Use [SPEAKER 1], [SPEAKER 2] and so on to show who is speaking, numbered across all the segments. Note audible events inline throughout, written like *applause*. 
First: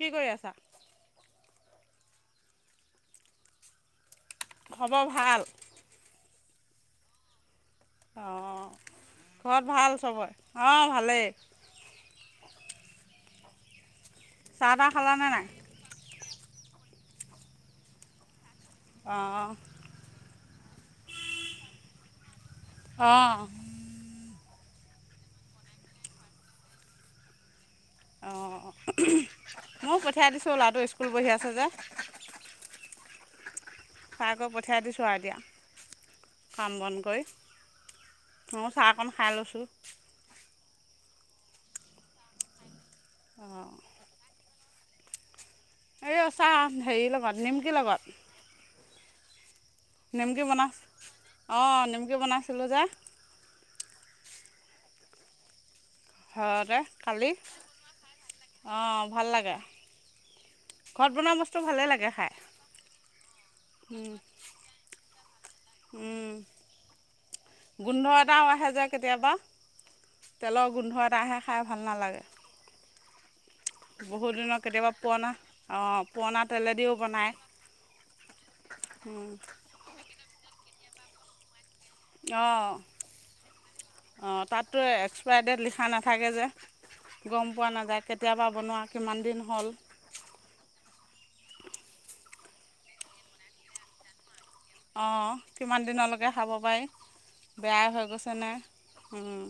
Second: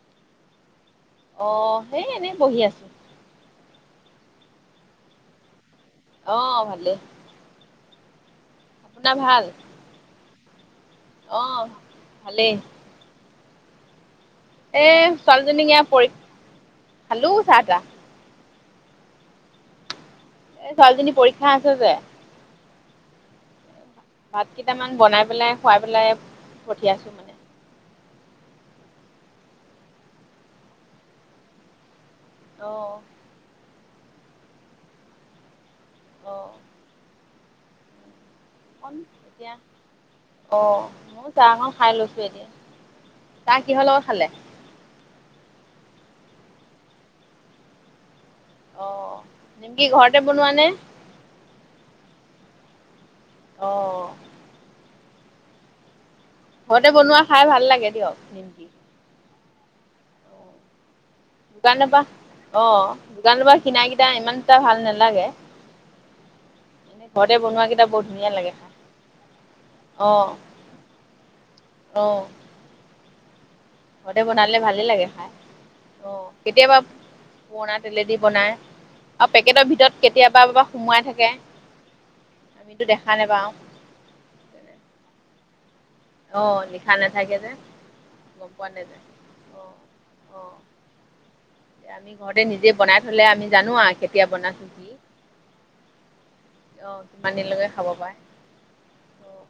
[SPEAKER 1] কি কৰি আছা
[SPEAKER 2] আহ সেই এনেই বহি আছো
[SPEAKER 1] খ'বৰ ভাল
[SPEAKER 2] অ ভালেই।
[SPEAKER 1] অ ঘৰত ভাল চবৰ?
[SPEAKER 2] আহ ভালেই।
[SPEAKER 1] চাহ
[SPEAKER 2] এ
[SPEAKER 1] তাহ খালানে নাই?
[SPEAKER 2] ছোৱালীজনীক পৰীক্ষ, খালো চাহ তাহ।
[SPEAKER 1] আহ
[SPEAKER 2] এ ছোৱালীজনী পৰীক্ষা আছে যে
[SPEAKER 1] অ
[SPEAKER 2] ভাত কেইটামান বনাই পেলাই খুৱাই পেলাই পঠিয়াইছো মানে।
[SPEAKER 1] অ ময়ো পঠিয়াই দিছোঁ ল'ৰাটো স্কুল পঢ়ি আছে যে।
[SPEAKER 2] আহ
[SPEAKER 1] তাই আকৌ পঠিয়াই দিছোঁ আৰু
[SPEAKER 2] অ'।
[SPEAKER 1] এতিয়া কাম বন কৰি। ময়ো চাহ অকণ খাই লৈছোঁ।
[SPEAKER 2] অ মই চাহকন খাই লৈছোঁ। এতিয়া চাহ কিহৰ লগত খালে?
[SPEAKER 1] এই চাহ হেৰিৰ লগত নিমকিৰ লগত।
[SPEAKER 2] অ নিমকি ঘৰতে
[SPEAKER 1] নিমকি
[SPEAKER 2] বনোৱা নে?
[SPEAKER 1] বনাই অ নিমকি বনাইছিলোঁ যে।
[SPEAKER 2] অ ঘৰতে বনোৱা খাই ভাল লাগে দিয়ক নিমকি।
[SPEAKER 1] অঁ ভাল লাগে ঘৰত বনোৱা বস্তু
[SPEAKER 2] দোকান
[SPEAKER 1] ভালেই
[SPEAKER 2] বা
[SPEAKER 1] লাগে খাই।
[SPEAKER 2] অ দোকান কিনা কেইটা ইমানটা ভাল নালাগে। এনে ঘৰতে বনোৱা কেইটা বৰ
[SPEAKER 1] গোন্ধ
[SPEAKER 2] ধুনীয়া
[SPEAKER 1] এটাও
[SPEAKER 2] লাগে খাই
[SPEAKER 1] আহে যে কেতিয়াবা।
[SPEAKER 2] অ'
[SPEAKER 1] তেলৰ গোন্ধ এটা আহে খাই ভাল নালাগে।
[SPEAKER 2] অ' ঘৰতে
[SPEAKER 1] বহু
[SPEAKER 2] বনালে
[SPEAKER 1] দিনৰ
[SPEAKER 2] ভালেই
[SPEAKER 1] কেতিয়াবা
[SPEAKER 2] লাগে খাই
[SPEAKER 1] পুৰণা অ পুৰণা তেলে দিও বনায়।
[SPEAKER 2] পুৰণা তেলেদি বনাই আও পেকেটৰ ভিতৰত কেতিয়াবা সোমোৱাই থাকে।
[SPEAKER 1] অ
[SPEAKER 2] আমিতো দেখা নাপাওঁ
[SPEAKER 1] অ তাত এস্কপাইডেত লিখ- খা নাথাকে যে
[SPEAKER 2] অ' লিখা নাথাকে
[SPEAKER 1] গম
[SPEAKER 2] যে
[SPEAKER 1] পোৱা নাযায় কেতিয়াবা
[SPEAKER 2] গম পোৱা
[SPEAKER 1] বনোৱা
[SPEAKER 2] নাযায়
[SPEAKER 1] কিমান দিন হ'ল।
[SPEAKER 2] অ'
[SPEAKER 1] *inaudible*
[SPEAKER 2] অ' আমি ঘৰতে নিজে বনাই থলে আমি জানো আৰু কেতিয়া বনা।
[SPEAKER 1] অ কিমান দিনলৈকে খাব পাৰি।
[SPEAKER 2] অ' কিমান দিনলৈকে
[SPEAKER 1] বেয়া
[SPEAKER 2] খাব
[SPEAKER 1] হৈ
[SPEAKER 2] পাৰে
[SPEAKER 1] গৈছে নে। উম
[SPEAKER 2] অ'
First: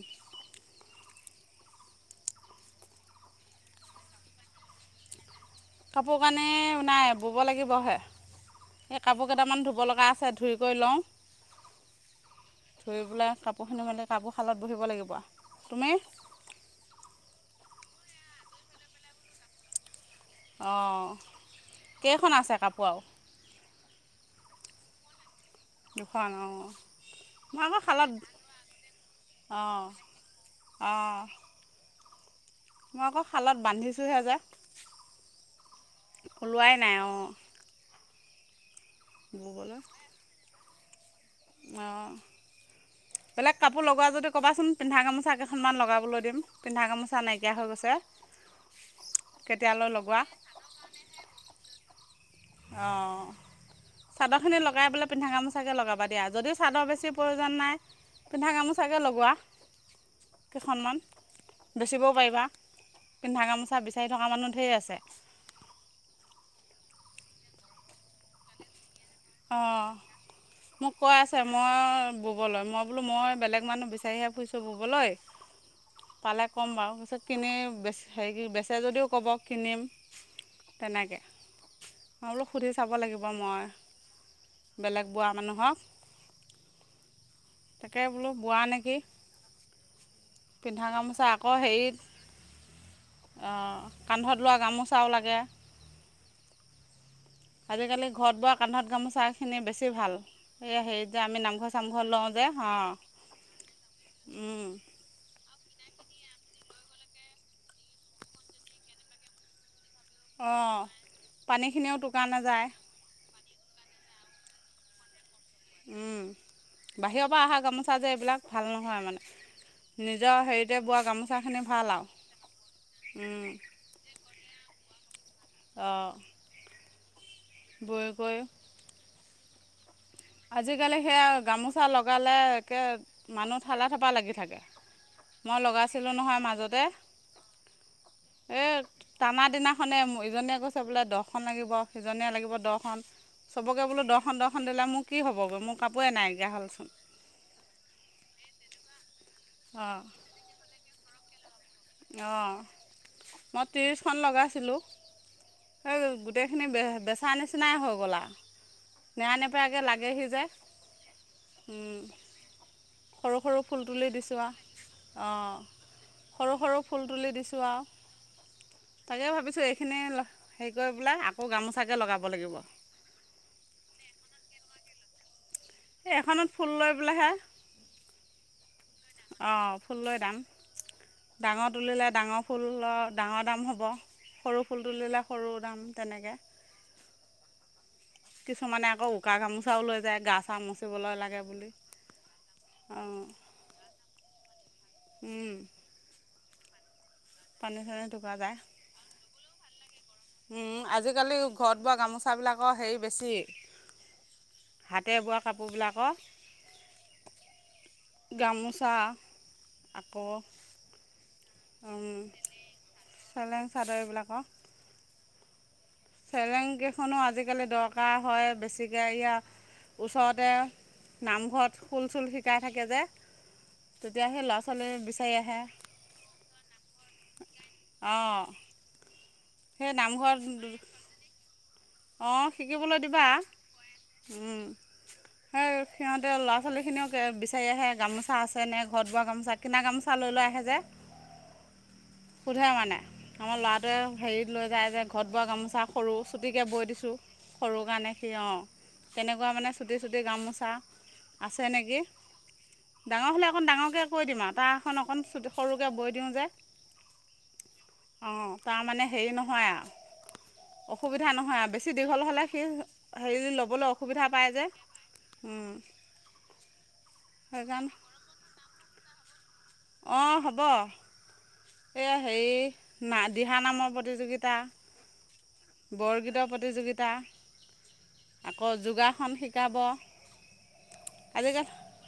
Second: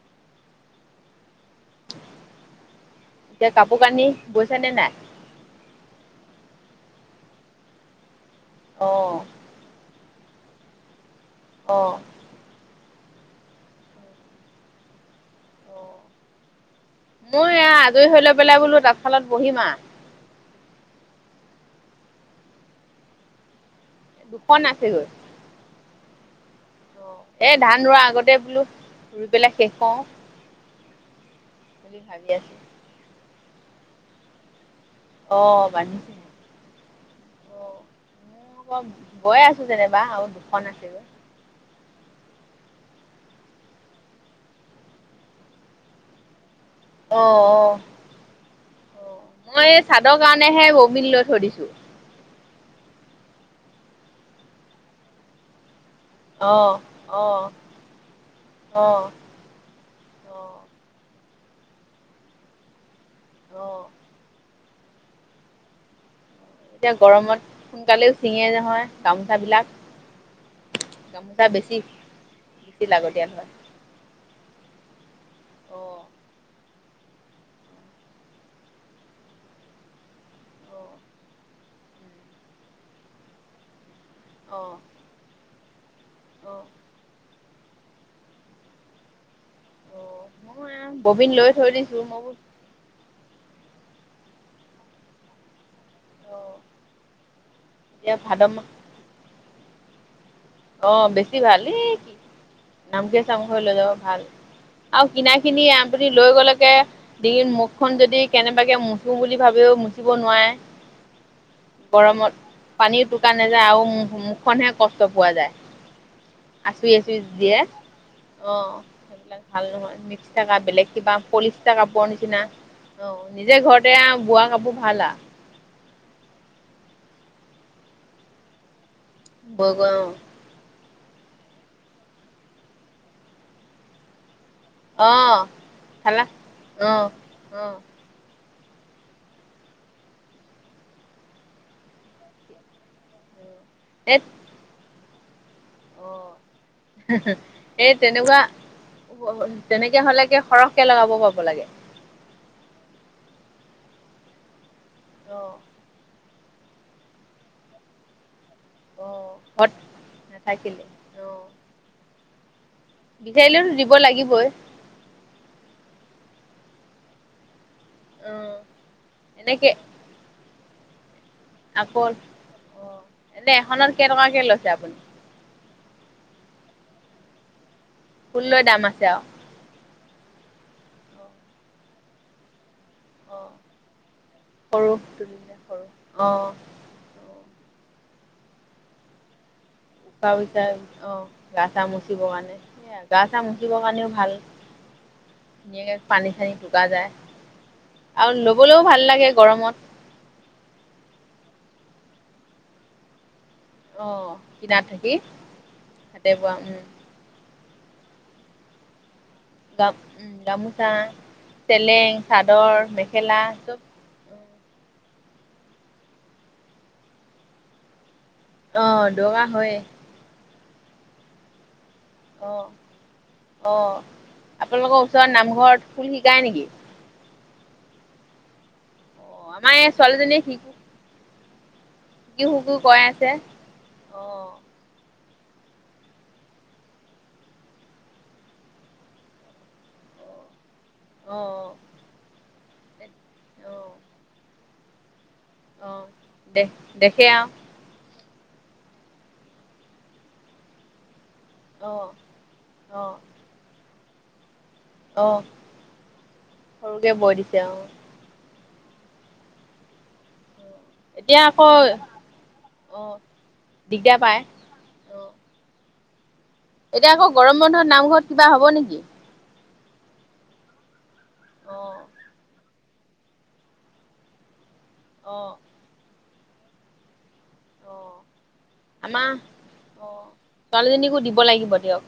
[SPEAKER 2] এতিয়া কাপোৰ কানি বৈছে নে নাই?
[SPEAKER 1] কাপোৰ কানি নাই বব লাগিবহে এই
[SPEAKER 2] অ'
[SPEAKER 1] কাপোৰ কেইটামান ধুব লগা আছ- চা ধুৰিকৈ লওঁ।
[SPEAKER 2] অ
[SPEAKER 1] ধুই পেলাই কাপোৰখিনি মেলি কাপোৰ শালত বহিব লাগিব আ।
[SPEAKER 2] অ মই এয়া আজৰি হৈ ল পেলাই বোলো তাঁতশালত বহিম আ।
[SPEAKER 1] অ কেইখন আছে কাপোৰ আও।
[SPEAKER 2] দুখন আছে গৈ।
[SPEAKER 1] দুখন অহ
[SPEAKER 2] এই ধান ৰোৱাৰ আগতে বোলো ৰুই পেলাই শেষ কওঁ।
[SPEAKER 1] অ
[SPEAKER 2] বুলি ভাবি আছো।
[SPEAKER 1] মই আকৌ শালত বান্ধিছোঁহে যে।
[SPEAKER 2] অ বান্ধিছে
[SPEAKER 1] ওলোৱাই নাই অ
[SPEAKER 2] অ বয় আছো যেনিবা আৰু দুখন আছে গৈ।
[SPEAKER 1] অ বেলেগ কাপোৰ লগোৱা যদি ক'বাচোন পিন্ধা গামোচা কেইখনমান লগাবলৈ দিম। পিন্ধা
[SPEAKER 2] অ
[SPEAKER 1] গামোচা নাইকিয়া হৈ গৈছে।
[SPEAKER 2] মই
[SPEAKER 1] কেতিয়ালৈ
[SPEAKER 2] চাদৰ
[SPEAKER 1] লগোৱা
[SPEAKER 2] কাৰণেহে ববিন লৈ থৈ দিছো।
[SPEAKER 1] অ চাদৰখিনি লগাই বোলে পিন্ধা গামোচাকৈ লগাবা দিয়া যদি
[SPEAKER 2] অ
[SPEAKER 1] চাদৰ বেছি
[SPEAKER 2] অ
[SPEAKER 1] প্ৰয়োজন নাই পিন্ধা
[SPEAKER 2] অ
[SPEAKER 1] গামোচাকৈ লগোৱা।
[SPEAKER 2] অ
[SPEAKER 1] কেইখনমান বেচিবও পাৰিবা। পিন্ধা
[SPEAKER 2] অ
[SPEAKER 1] গামোচা বিচাৰি থকা মানুহ ঢেৰ আছ- চে
[SPEAKER 2] এতিয়া গৰমত সোনকালেও ছিঙে নহয় গামোচা বিলাক।
[SPEAKER 1] অঁ মোক কৈ আছে মই ববলৈ মই
[SPEAKER 2] বেছি
[SPEAKER 1] বোলো
[SPEAKER 2] লাগতিয়াল
[SPEAKER 1] মই
[SPEAKER 2] হয়
[SPEAKER 1] বেলেগ মানুহ বিচাৰিহে ফুছো ববলৈ
[SPEAKER 2] অ
[SPEAKER 1] পালে ক'ম বাৰু তাৰপিছত কিনি বে হেৰি বেচে যদিও ক'ব কিনিম তেনেকৈ অঁ বোলো সুধি চাব লাগিব মই।
[SPEAKER 2] অ
[SPEAKER 1] বেলেগ বোৱা মানুহক।
[SPEAKER 2] অ
[SPEAKER 1] তাকে বোলো বোৱা নেকি?
[SPEAKER 2] অ', মই
[SPEAKER 1] পিন্ধা গামোচা
[SPEAKER 2] ববিন লৈ
[SPEAKER 1] আকৌ
[SPEAKER 2] থৈ
[SPEAKER 1] হেৰিত
[SPEAKER 2] দিছো মই।
[SPEAKER 1] কান্ধত লোৱা গামোচাও লাগে।
[SPEAKER 2] অ',
[SPEAKER 1] আজিকালি
[SPEAKER 2] এতিয়া ভাদ
[SPEAKER 1] ঘৰত বোৱা
[SPEAKER 2] মাহ
[SPEAKER 1] কান্ধত গামোচাখিনি বেছি ভাল এই
[SPEAKER 2] অ
[SPEAKER 1] হেৰিত যে
[SPEAKER 2] বেছি
[SPEAKER 1] আমি
[SPEAKER 2] ভাল
[SPEAKER 1] নামঘৰ
[SPEAKER 2] এ
[SPEAKER 1] চামঘৰ
[SPEAKER 2] কি
[SPEAKER 1] লওঁ যে অঁ
[SPEAKER 2] নামঘৰে চামঘৰে লৈ যাব ভাল আৰু কিনাই কিনি আপুনি লৈ গ'লেকে ডিঙিত মুখ খন যদি কেনেবাকে মুচো বুলি ভাবিও মুচ ব নোৱাৰে
[SPEAKER 1] অঁ পানীখিনিও
[SPEAKER 2] গৰমত
[SPEAKER 1] টোকানে যায়
[SPEAKER 2] পানী তুকিব সূতা নাযায় আৰু মুখখনহে কষ্ট পোৱা যায়
[SPEAKER 1] উম
[SPEAKER 2] আচুৰি আচুই দিয়ে। অ
[SPEAKER 1] ভাল নহয় মানে
[SPEAKER 2] সেইবিলাক ভাল নহয় মিক্স
[SPEAKER 1] নিজৰ
[SPEAKER 2] থকা
[SPEAKER 1] হেৰিতে
[SPEAKER 2] বেলেগ
[SPEAKER 1] বোৱা
[SPEAKER 2] কিবা
[SPEAKER 1] গামোচাখিনি
[SPEAKER 2] পলিষ্টা
[SPEAKER 1] ভাল
[SPEAKER 2] কাপোৰ নিচিনা। অ
[SPEAKER 1] আৰু
[SPEAKER 2] নিজে ঘৰতে বোৱা কাপোৰ ভাল আৰু
[SPEAKER 1] অহ। বৈ গৈ
[SPEAKER 2] ব গৈ অ
[SPEAKER 1] আজিকালি সেয়া গামোচা লগালে একে মানুহ ঠালা থপা লাগি থাকে।
[SPEAKER 2] অহ
[SPEAKER 1] মই লগাইছিলোঁ
[SPEAKER 2] ঠেলা
[SPEAKER 1] নহয় মাজতে
[SPEAKER 2] অহ অহ।
[SPEAKER 1] এই টানা দিনাখনেই ইজনীয়ে কৈছে বোলে দহখন লাগিব সিজনীয়ে লাগিব দহখন চবকে বোলো
[SPEAKER 2] এই
[SPEAKER 1] দহখন দহখন দিলে মোৰ কি হ'বগৈ মোৰ
[SPEAKER 2] অ
[SPEAKER 1] কাপোৰে নাইকিয়া হ'লচোন
[SPEAKER 2] এই তেনেকুৱা তেনেকে হলে কি সৰহকে লগাব পাব লাগে।
[SPEAKER 1] অ মই তিছখন লগাইছিলোঁ
[SPEAKER 2] অ',
[SPEAKER 1] সেই গোটেইখিনি বে বেচা নিচিনাই হৈ গ'ল আও। নেৰা
[SPEAKER 2] অ', ঘৰত
[SPEAKER 1] নেপেৰা লাগেহি যে
[SPEAKER 2] নাথাকিলে অ',
[SPEAKER 1] সৰু সৰু
[SPEAKER 2] বিচাৰিলেতো
[SPEAKER 1] ফুল
[SPEAKER 2] দিব
[SPEAKER 1] তুলি দিছো
[SPEAKER 2] লাগিবই।
[SPEAKER 1] আৰু অহ সৰু সৰু ফুল তুলি দিছোঁ আৰু
[SPEAKER 2] অ',
[SPEAKER 1] তাকে ভাবিছোঁ।
[SPEAKER 2] এনেকে
[SPEAKER 1] এইখিনি হেৰি কৰি পেলাই গামোচাকে
[SPEAKER 2] আকৌ অ
[SPEAKER 1] লগাব লাগিব
[SPEAKER 2] এনে এখত কেইটকাকে লৈছে আপুনি?
[SPEAKER 1] এই এখনত ফুল লৈ পেলাইহে
[SPEAKER 2] ফুল লৈ ডামা আ
[SPEAKER 1] অ ফুল লৈ যাম ডাঙৰ তুলিলে ডাঙৰ ফুল ফুলৰ ডাঙৰ
[SPEAKER 2] অ',
[SPEAKER 1] দাম হ'ব সৰু ফুল তুলিলে সৰু দাম তেনেকে। কিছুমানে আকৌ উকা গামোচা
[SPEAKER 2] উকা উইচা অ গা চা মুচিবৰ কাৰণে সেয়া
[SPEAKER 1] অঁ
[SPEAKER 2] গা চা মুচিবৰ কাৰণেও ভাল। ধুনীয়াকে পানী চানি টুকা যায়
[SPEAKER 1] পানী চানী
[SPEAKER 2] আৰু লবলৈও ভাল লাগে গৰমত
[SPEAKER 1] উম আজিকালি ঘৰত বোৱা গামোচা বিলাকৰ হেৰি বেছি
[SPEAKER 2] আহ কিনাত
[SPEAKER 1] হাতে
[SPEAKER 2] থাকি
[SPEAKER 1] বোৱা কাপোৰবিলাকৰ
[SPEAKER 2] হাতে বোৱা উম
[SPEAKER 1] গামোচা আকৌ
[SPEAKER 2] উম গামোচা, চেলেং চাদৰ, মেখেলা চব
[SPEAKER 1] তাক চেলেংকেইখনো আজি কালি দৰকাৰ হয়
[SPEAKER 2] অ
[SPEAKER 1] বেছিকৈ
[SPEAKER 2] দৰকাৰ হয়ে
[SPEAKER 1] ইয়াৰ ওচৰতে নামঘৰত খোল চুল
[SPEAKER 2] অ
[SPEAKER 1] শিকাই থাকে যে
[SPEAKER 2] অ
[SPEAKER 1] তেতিয়া সেই ল'ৰা ছোৱালী
[SPEAKER 2] আপোনালোকৰ ওচৰত
[SPEAKER 1] বিচাৰি
[SPEAKER 2] নামঘৰত ফুল শিকায় নেকি?
[SPEAKER 1] অ
[SPEAKER 2] অ আমাৰ ছোৱালী জনি শিকি
[SPEAKER 1] অ
[SPEAKER 2] শিকো
[SPEAKER 1] শিকিবলৈ
[SPEAKER 2] কৈ
[SPEAKER 1] দিবা
[SPEAKER 2] আছে
[SPEAKER 1] সেই।
[SPEAKER 2] অ
[SPEAKER 1] সিহঁতে ল'ৰা ছোৱালীখিনিও বিচাৰি আহে গামোচা আছেনে ঘৰত বোৱা গামোচা কিনা গামোচা লৈ লৈ আহে যে
[SPEAKER 2] অ অ
[SPEAKER 1] সোধে মানে আমাৰ ল'ৰাটোৱেই হেৰিত লৈ যায় যে ঘৰত বোৱা গামোচা
[SPEAKER 2] অ
[SPEAKER 1] সৰু
[SPEAKER 2] দে
[SPEAKER 1] চুটিকৈ বৈ দিছোঁ
[SPEAKER 2] দেখে আৰু
[SPEAKER 1] সৰু কাৰণে। সেই অ তেনেকুৱা মানে চুটি চুটি গামোচা। আছে
[SPEAKER 2] অ
[SPEAKER 1] নেকি
[SPEAKER 2] অ
[SPEAKER 1] ডাঙৰ হ'লে অকণ ডাঙৰকে কৈ দিম আৰু তাৰ। এখন অকণ
[SPEAKER 2] অ
[SPEAKER 1] চু সৰুকৈ বৈ দিওঁ যে।
[SPEAKER 2] সৰুকে বৈ দিছে অ
[SPEAKER 1] অঁ তাৰমানে হেৰি নহয় আৰু। সুবিধা
[SPEAKER 2] এতিয়া
[SPEAKER 1] নহয়
[SPEAKER 2] আকৌ
[SPEAKER 1] আৰু বেছি দীঘল হ'লে সি
[SPEAKER 2] অ
[SPEAKER 1] হেৰি ল'বলৈ অসুবিধা পায় যে।
[SPEAKER 2] অ
[SPEAKER 1] উম
[SPEAKER 2] এতিয়া আকৌ গৰম বন্ধত নামঘৰত কিবা হব নেকি?
[SPEAKER 1] অ হ'ব।
[SPEAKER 2] অ
[SPEAKER 1] এই হেৰি না দিহা নামৰ প্ৰতিযোগিতা।
[SPEAKER 2] অ
[SPEAKER 1] বৰগীত প্ৰতিযোগিতা।
[SPEAKER 2] অ
[SPEAKER 1] আকৌ
[SPEAKER 2] আমাৰ
[SPEAKER 1] যোগাসন শিকাব।
[SPEAKER 2] অ ছোৱালীজনীকো দিব লাগিব দিয়ক।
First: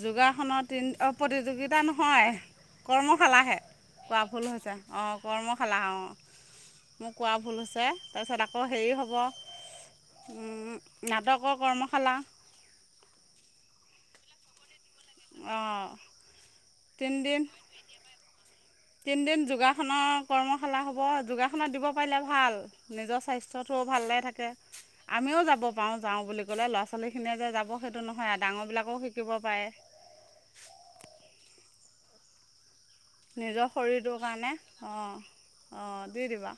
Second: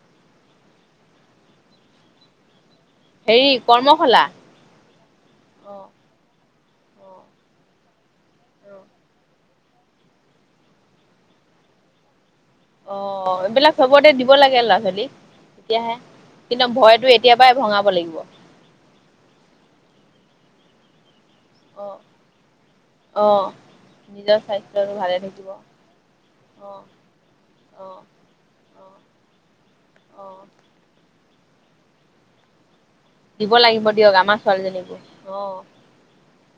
[SPEAKER 1] যোগাসনৰত অ প্ৰতিযোগিতা নহয়।
[SPEAKER 2] হেৰি
[SPEAKER 1] কৰ্মশালাহে, কোৱা
[SPEAKER 2] কৰ্মশালা
[SPEAKER 1] ভুল হৈছে, অ, কৰ্মশালা অ মোৰ
[SPEAKER 2] অ
[SPEAKER 1] কোৱা ভুল হৈছে, তাৰপিছত আকৌ হেৰি হ'ব নাটকৰ কৰ্মশালা।
[SPEAKER 2] অ এইবিলাক সবতে দিব লাগে ল'ৰা ছোৱালীক।
[SPEAKER 1] অঁ
[SPEAKER 2] তেতিয়াহে, কিন্তু ভয়টো এতিয়াৰ পৰাই ভঙাব লাগিব।
[SPEAKER 1] তিনদিন যোগাসনৰ কৰ্মশালা হ'ব যোগাসনত দিব
[SPEAKER 2] অ
[SPEAKER 1] পাৰিলে ভাল নিজৰ
[SPEAKER 2] অ
[SPEAKER 1] স্বাস্থ্যটোও ভাল লাগ
[SPEAKER 2] নিজৰ
[SPEAKER 1] থাকে
[SPEAKER 2] স্বাস্থ্যটো ভালে
[SPEAKER 1] আমিও
[SPEAKER 2] থাকিব অ
[SPEAKER 1] যাব পাৰোঁ যাওঁ বুলি ক'লে ল'ৰা ছোৱালীখিনিয়ে যে যাব সেইটো নহয়, আৰু
[SPEAKER 2] অ
[SPEAKER 1] ডাঙৰবিলাকো শিকিব পাৰে।
[SPEAKER 2] অ
[SPEAKER 1] *unintelligible*
[SPEAKER 2] দিব
[SPEAKER 1] নিজৰ
[SPEAKER 2] লাগিব দিয়ক
[SPEAKER 1] শৰীৰটোৰ
[SPEAKER 2] আমাৰ
[SPEAKER 1] কাৰণে
[SPEAKER 2] ছোৱালীজনীকো
[SPEAKER 1] অঁ অঁ দি দিবা।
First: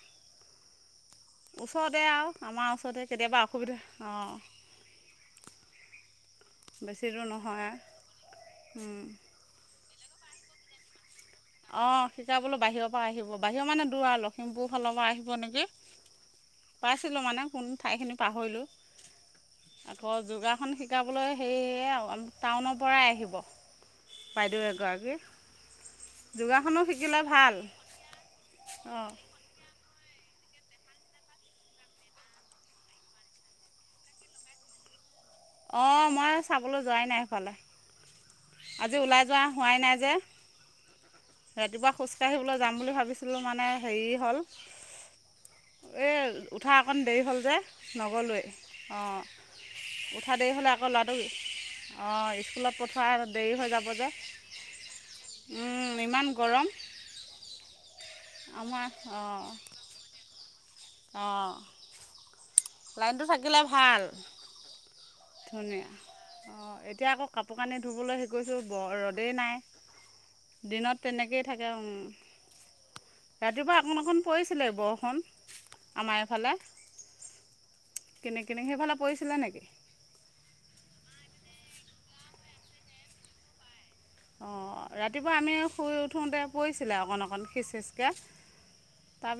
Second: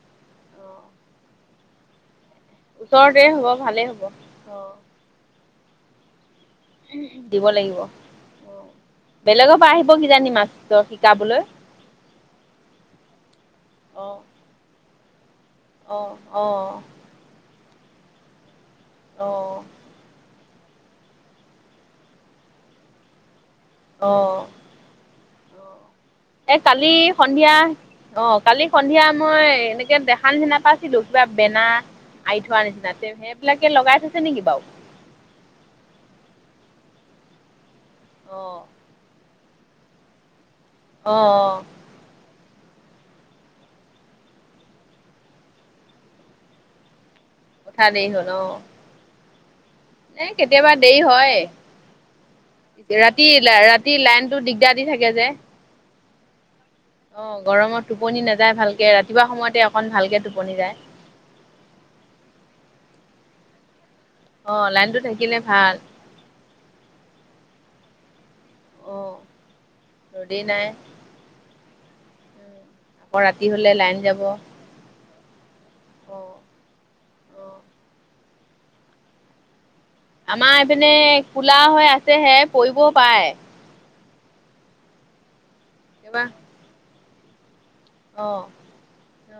[SPEAKER 1] ওচৰতে আৰু আমাৰ ওচৰতে কেতিয়াবা
[SPEAKER 2] হ'ব
[SPEAKER 1] অসুবিধা
[SPEAKER 2] ভালেই হ'ব
[SPEAKER 1] অঁ। বেছি দূৰ
[SPEAKER 2] দিব
[SPEAKER 1] নহয়
[SPEAKER 2] লাগিব, অ,
[SPEAKER 1] আৰু
[SPEAKER 2] বেলেগৰ পৰা আহিব কিজানি মাষ্টৰ শিকাবলৈ
[SPEAKER 1] অ সিখা বোলো বাহিৰৰ পৰা আহিব বাহিৰৰ মানে দূৰ
[SPEAKER 2] অ
[SPEAKER 1] আৰু লখিমপুৰ ফালৰ পৰা আহিব নেকি।
[SPEAKER 2] অ অ
[SPEAKER 1] দ পাইছিলোঁ মানে কোন ঠাইখিনি পাহৰিলোঁ,
[SPEAKER 2] অ
[SPEAKER 1] আকৌ যোগাৰ শিকাবলৈ সেয় টাউনৰ পৰাই আহিব
[SPEAKER 2] অ
[SPEAKER 1] বাইদেউ এগৰাকী
[SPEAKER 2] এ
[SPEAKER 1] যোগাসনো
[SPEAKER 2] কালি
[SPEAKER 1] শিকিলে
[SPEAKER 2] সন্ধিয়া
[SPEAKER 1] ভাল
[SPEAKER 2] অ কালি সন্ধিয়া
[SPEAKER 1] অঁ
[SPEAKER 2] মই এনে। এতিয়া দেখা চিনা পাইছিলোঁ কিবা বেনাৰ। আই থোৱাৰ নিচিনা তে সেইবিলাকে লগাই থৈছে নেকি বাৰু
[SPEAKER 1] অ মই চাবলৈ যোৱাই নাই সেইফালে
[SPEAKER 2] অ
[SPEAKER 1] আজি ওলাই যোৱা খোৱাই নাই যে,
[SPEAKER 2] অ অ
[SPEAKER 1] ৰাতিপুৱা খোজকাঢ়িবলৈ। যাম বুলি ভাবিছিলোঁ মানে হেৰি হ'ল, এই উঠা অকণ দেৰি হ'ল যে
[SPEAKER 2] উঠা দেৰি হ'ল অ
[SPEAKER 1] নগলোৱে অঁ
[SPEAKER 2] এ
[SPEAKER 1] উঠা হ'লে
[SPEAKER 2] কেতিয়াবা
[SPEAKER 1] আকৌ
[SPEAKER 2] দেৰি
[SPEAKER 1] ল'ৰাটোক
[SPEAKER 2] হয়।
[SPEAKER 1] অঁ স্কুলত পঠোৱা
[SPEAKER 2] ৰাতি
[SPEAKER 1] দেৰি হৈ যাব
[SPEAKER 2] ৰাতি
[SPEAKER 1] যে।
[SPEAKER 2] লাইনটো দিগদাৰ দি থাকে যে
[SPEAKER 1] উম। ইমান গৰম।
[SPEAKER 2] অ গৰমত টোপনি নাযায়
[SPEAKER 1] আমাৰ
[SPEAKER 2] ভালকে ৰাতিপুৱা
[SPEAKER 1] অঁ
[SPEAKER 2] সময়তে অকন ভালকে টোপনি যায়
[SPEAKER 1] অঁ লাইনটো থাকিলে ভাল।
[SPEAKER 2] অ লাইন
[SPEAKER 1] ধুনীয়া অ এতিয়া আকৌ কাপোৰ কানি ধুবলৈ গৈছো,
[SPEAKER 2] অ
[SPEAKER 1] ৰ'দে নাই
[SPEAKER 2] ৰ'দেই নাই
[SPEAKER 1] দিনত তেনেকে থাকে,
[SPEAKER 2] আকৌ ৰাতি
[SPEAKER 1] উম
[SPEAKER 2] হলে
[SPEAKER 1] ৰাতিপুৱা
[SPEAKER 2] লাইন
[SPEAKER 1] অকণ
[SPEAKER 2] যাব
[SPEAKER 1] অকণ
[SPEAKER 2] অ
[SPEAKER 1] পৰিছিলে বৰষুণ। আমাৰ এইফালে।
[SPEAKER 2] অ
[SPEAKER 1] কিনি কিনি, সেইফালে পৰিছিলে নেকি?
[SPEAKER 2] আমাৰ এইপিনে কোলা হৈ আছেহে, পৰিবও পায়।
[SPEAKER 1] অ ৰাতিপুৱা আমি শুই
[SPEAKER 2] কিবা
[SPEAKER 1] উঠোতে পৰিছিলে অকন অকন সিচ কে
[SPEAKER 2] অ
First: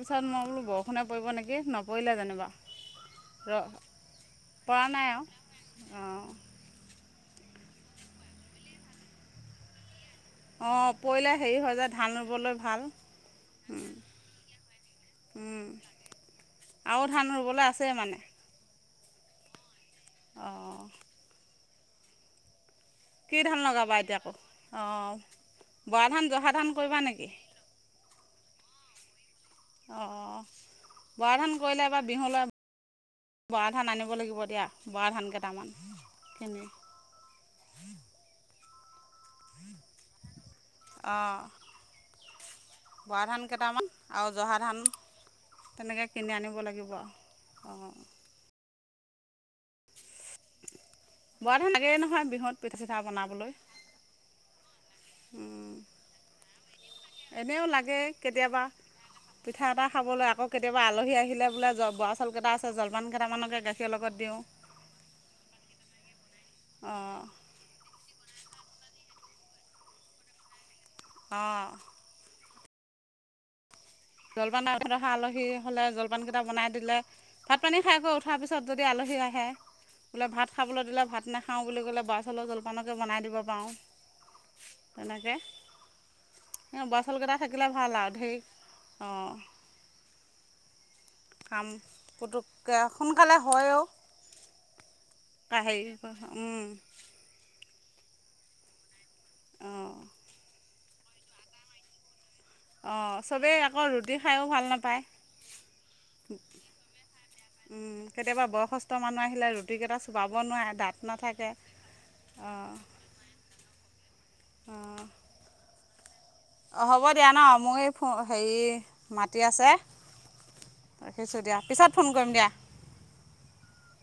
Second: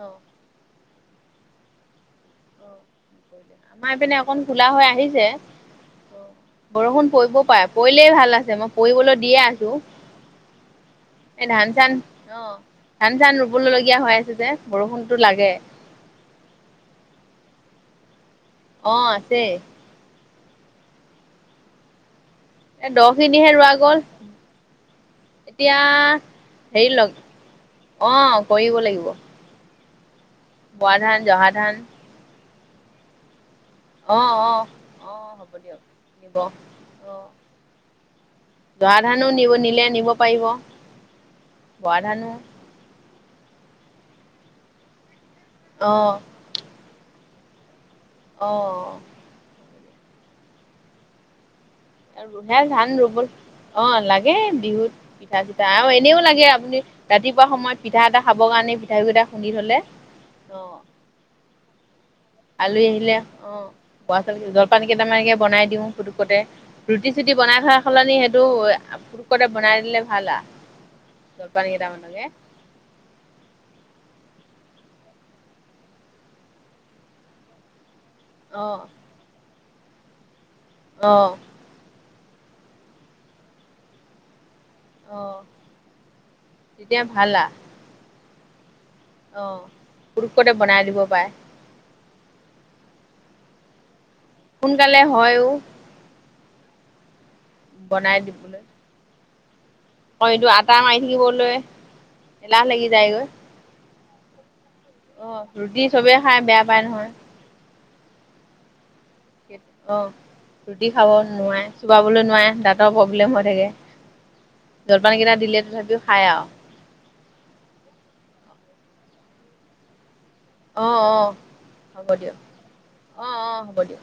[SPEAKER 2] অ অ
[SPEAKER 1] মই বোলো বৰষুণে পৰিব নেকি নপৰিলে যেনেবা।
[SPEAKER 2] আমাৰ পিনে অকন কোলা হৈ
[SPEAKER 1] পৰা নাই আৰু
[SPEAKER 2] আহিছে।
[SPEAKER 1] অঁ
[SPEAKER 2] বৰষুণ পৰিব পাৰে। পৰিলেই ভাল আছে। মই পৰিবলৈ দিয়ে আছোঁ।
[SPEAKER 1] অঁ পৰিলে
[SPEAKER 2] এ
[SPEAKER 1] হেৰি হয় যে
[SPEAKER 2] ধান-চান
[SPEAKER 1] ধান
[SPEAKER 2] অ,
[SPEAKER 1] ৰুবলৈ ভাল
[SPEAKER 2] ধান চান ৰুবলৈ লগীয়া হৈ আছে যে। বৰষুণতো লাগ গে
[SPEAKER 1] উম, আৰু ধান ৰুবলৈ আছেই মানে?
[SPEAKER 2] অ, আছেই।
[SPEAKER 1] অঁ।
[SPEAKER 2] এ
[SPEAKER 1] কি
[SPEAKER 2] দহখিনিহে
[SPEAKER 1] ধান
[SPEAKER 2] ৰোৱা গ'ল
[SPEAKER 1] লগাবা এতিয়া আাকৌ? অঁ
[SPEAKER 2] এতিয়া
[SPEAKER 1] বৰা ধান, জহা ধান
[SPEAKER 2] হেৰি
[SPEAKER 1] কৰিবা
[SPEAKER 2] লগ
[SPEAKER 1] নেকি?
[SPEAKER 2] অ, কৰিব লাগিব।
[SPEAKER 1] অ।
[SPEAKER 2] বৰা ধান, জহা ধান
[SPEAKER 1] বৰা ধান আনিব
[SPEAKER 2] অ',
[SPEAKER 1] লাগিব
[SPEAKER 2] অ',
[SPEAKER 1] দিয়া। বৰা ধান
[SPEAKER 2] অ', হ'ব
[SPEAKER 1] কেইটামান
[SPEAKER 2] দিয়ক নিব অ'।
[SPEAKER 1] কিনি। *inaudible*
[SPEAKER 2] জহা ধানো নিব নিলে নিব পাৰিব।
[SPEAKER 1] অঁ
[SPEAKER 2] বৰা ধানো।
[SPEAKER 1] বৰা ধান কেইটামান আৰু জহা ধান তেনেকে
[SPEAKER 2] অ',
[SPEAKER 1] কিনি আনিব লাগিব আও। অ।
[SPEAKER 2] অ।
[SPEAKER 1] বৰা ধান লাগেই নহয় বিহুত
[SPEAKER 2] ৰোহে
[SPEAKER 1] পিঠা
[SPEAKER 2] ধান
[SPEAKER 1] চিঠা
[SPEAKER 2] ৰুবই,
[SPEAKER 1] বনাবলৈ
[SPEAKER 2] অ লাগেই বিহুত পিঠা-চিঠা
[SPEAKER 1] উম,
[SPEAKER 2] আৰু এনেও লাগে আপুনি ৰাতিপুৱা
[SPEAKER 1] এনেও
[SPEAKER 2] সময়ত
[SPEAKER 1] লাগে
[SPEAKER 2] পিঠা এটা খাব
[SPEAKER 1] কেতিয়াবা
[SPEAKER 2] কাৰণে পিঠা গুৰি
[SPEAKER 1] পিঠা এটা খাবলৈ, আকৌ কেতিয়াবা আলহী আহিলে বোলে জ বৰাচাউল কেইটা আছে, জলপান কেইটামানকে গাখীৰ ল
[SPEAKER 2] বৰাচাউলখিনি জলপান কেইটামানকে বনাই দিওঁ ফুটুকতে।
[SPEAKER 1] অঁ
[SPEAKER 2] ৰুটি-চুটি বনাই থকা সলনি সেইট পুতুক কণে বনাই দিলে ভাল আ জলপান
[SPEAKER 1] অঁ
[SPEAKER 2] কেইটামানকে।
[SPEAKER 1] জলপান আগত আলহী হলে জলপান কেইটা বনাই দিলে ভাত পানী খাই গৈ উঠাৰ পিছত
[SPEAKER 2] অ',
[SPEAKER 1] যদি আলহী আহে, বোলে ভাত খাবলৈ দিলে ভাত
[SPEAKER 2] অ',
[SPEAKER 1] নাখাওঁ বুলি ক'লে, বৰা হলেওঁ জলপানকে বনাই দিব পাৰোঁ। তেনেকে।
[SPEAKER 2] অ',
[SPEAKER 1] এ
[SPEAKER 2] তেতিয়া
[SPEAKER 1] বৰাচাউল
[SPEAKER 2] ভাল
[SPEAKER 1] কেইটা
[SPEAKER 2] আ।
[SPEAKER 1] থাকিলে ভাল আৰু ধেই
[SPEAKER 2] অ পুৰুকতে বনাই দিব পাৰে,
[SPEAKER 1] কাম পুতুককে সোনকালে হয় অ।
[SPEAKER 2] সোনকালে হয়ো।
[SPEAKER 1] উম।
[SPEAKER 2] বনাই দিবলৈ
[SPEAKER 1] অঁ
[SPEAKER 2] অ এইটো আটা মাৰি থাকিবলৈ এলাহ লাগি
[SPEAKER 1] অ,
[SPEAKER 2] যায়গৈ।
[SPEAKER 1] চবে আকৌ ৰুটি খাইও ভাল নাপায়।
[SPEAKER 2] অ ৰুটি চবে খাই বেয়া পাই নহয়।
[SPEAKER 1] উম, কেতিয়াবা বয়সস্থ মানুহ আহিলে
[SPEAKER 2] অ,
[SPEAKER 1] ৰুটিকেইটা চোবাব নোৱাৰে
[SPEAKER 2] ৰুটি
[SPEAKER 1] দাঁত
[SPEAKER 2] খাব
[SPEAKER 1] নাথাকে
[SPEAKER 2] নোৱাৰে। চুবাবলৈ নোৱাৰে,
[SPEAKER 1] অঁ
[SPEAKER 2] দাঁতৰ প্ৰব্লেম হৈ থাকে। জলপান কেইটা দিলে তথাপিও খায় আৰু,
[SPEAKER 1] অ, হ'ব দিয়া ন? মোৰ এই ফো হেৰি মাতি আছে
[SPEAKER 2] অ', অ',
[SPEAKER 1] ৰাখিছোঁ দিয়া। পিছত
[SPEAKER 2] হ'ব
[SPEAKER 1] ফোন কৰিম
[SPEAKER 2] দিয়ক,
[SPEAKER 1] দিয়া।
[SPEAKER 2] অ', অ', হ'ব দিয়ক।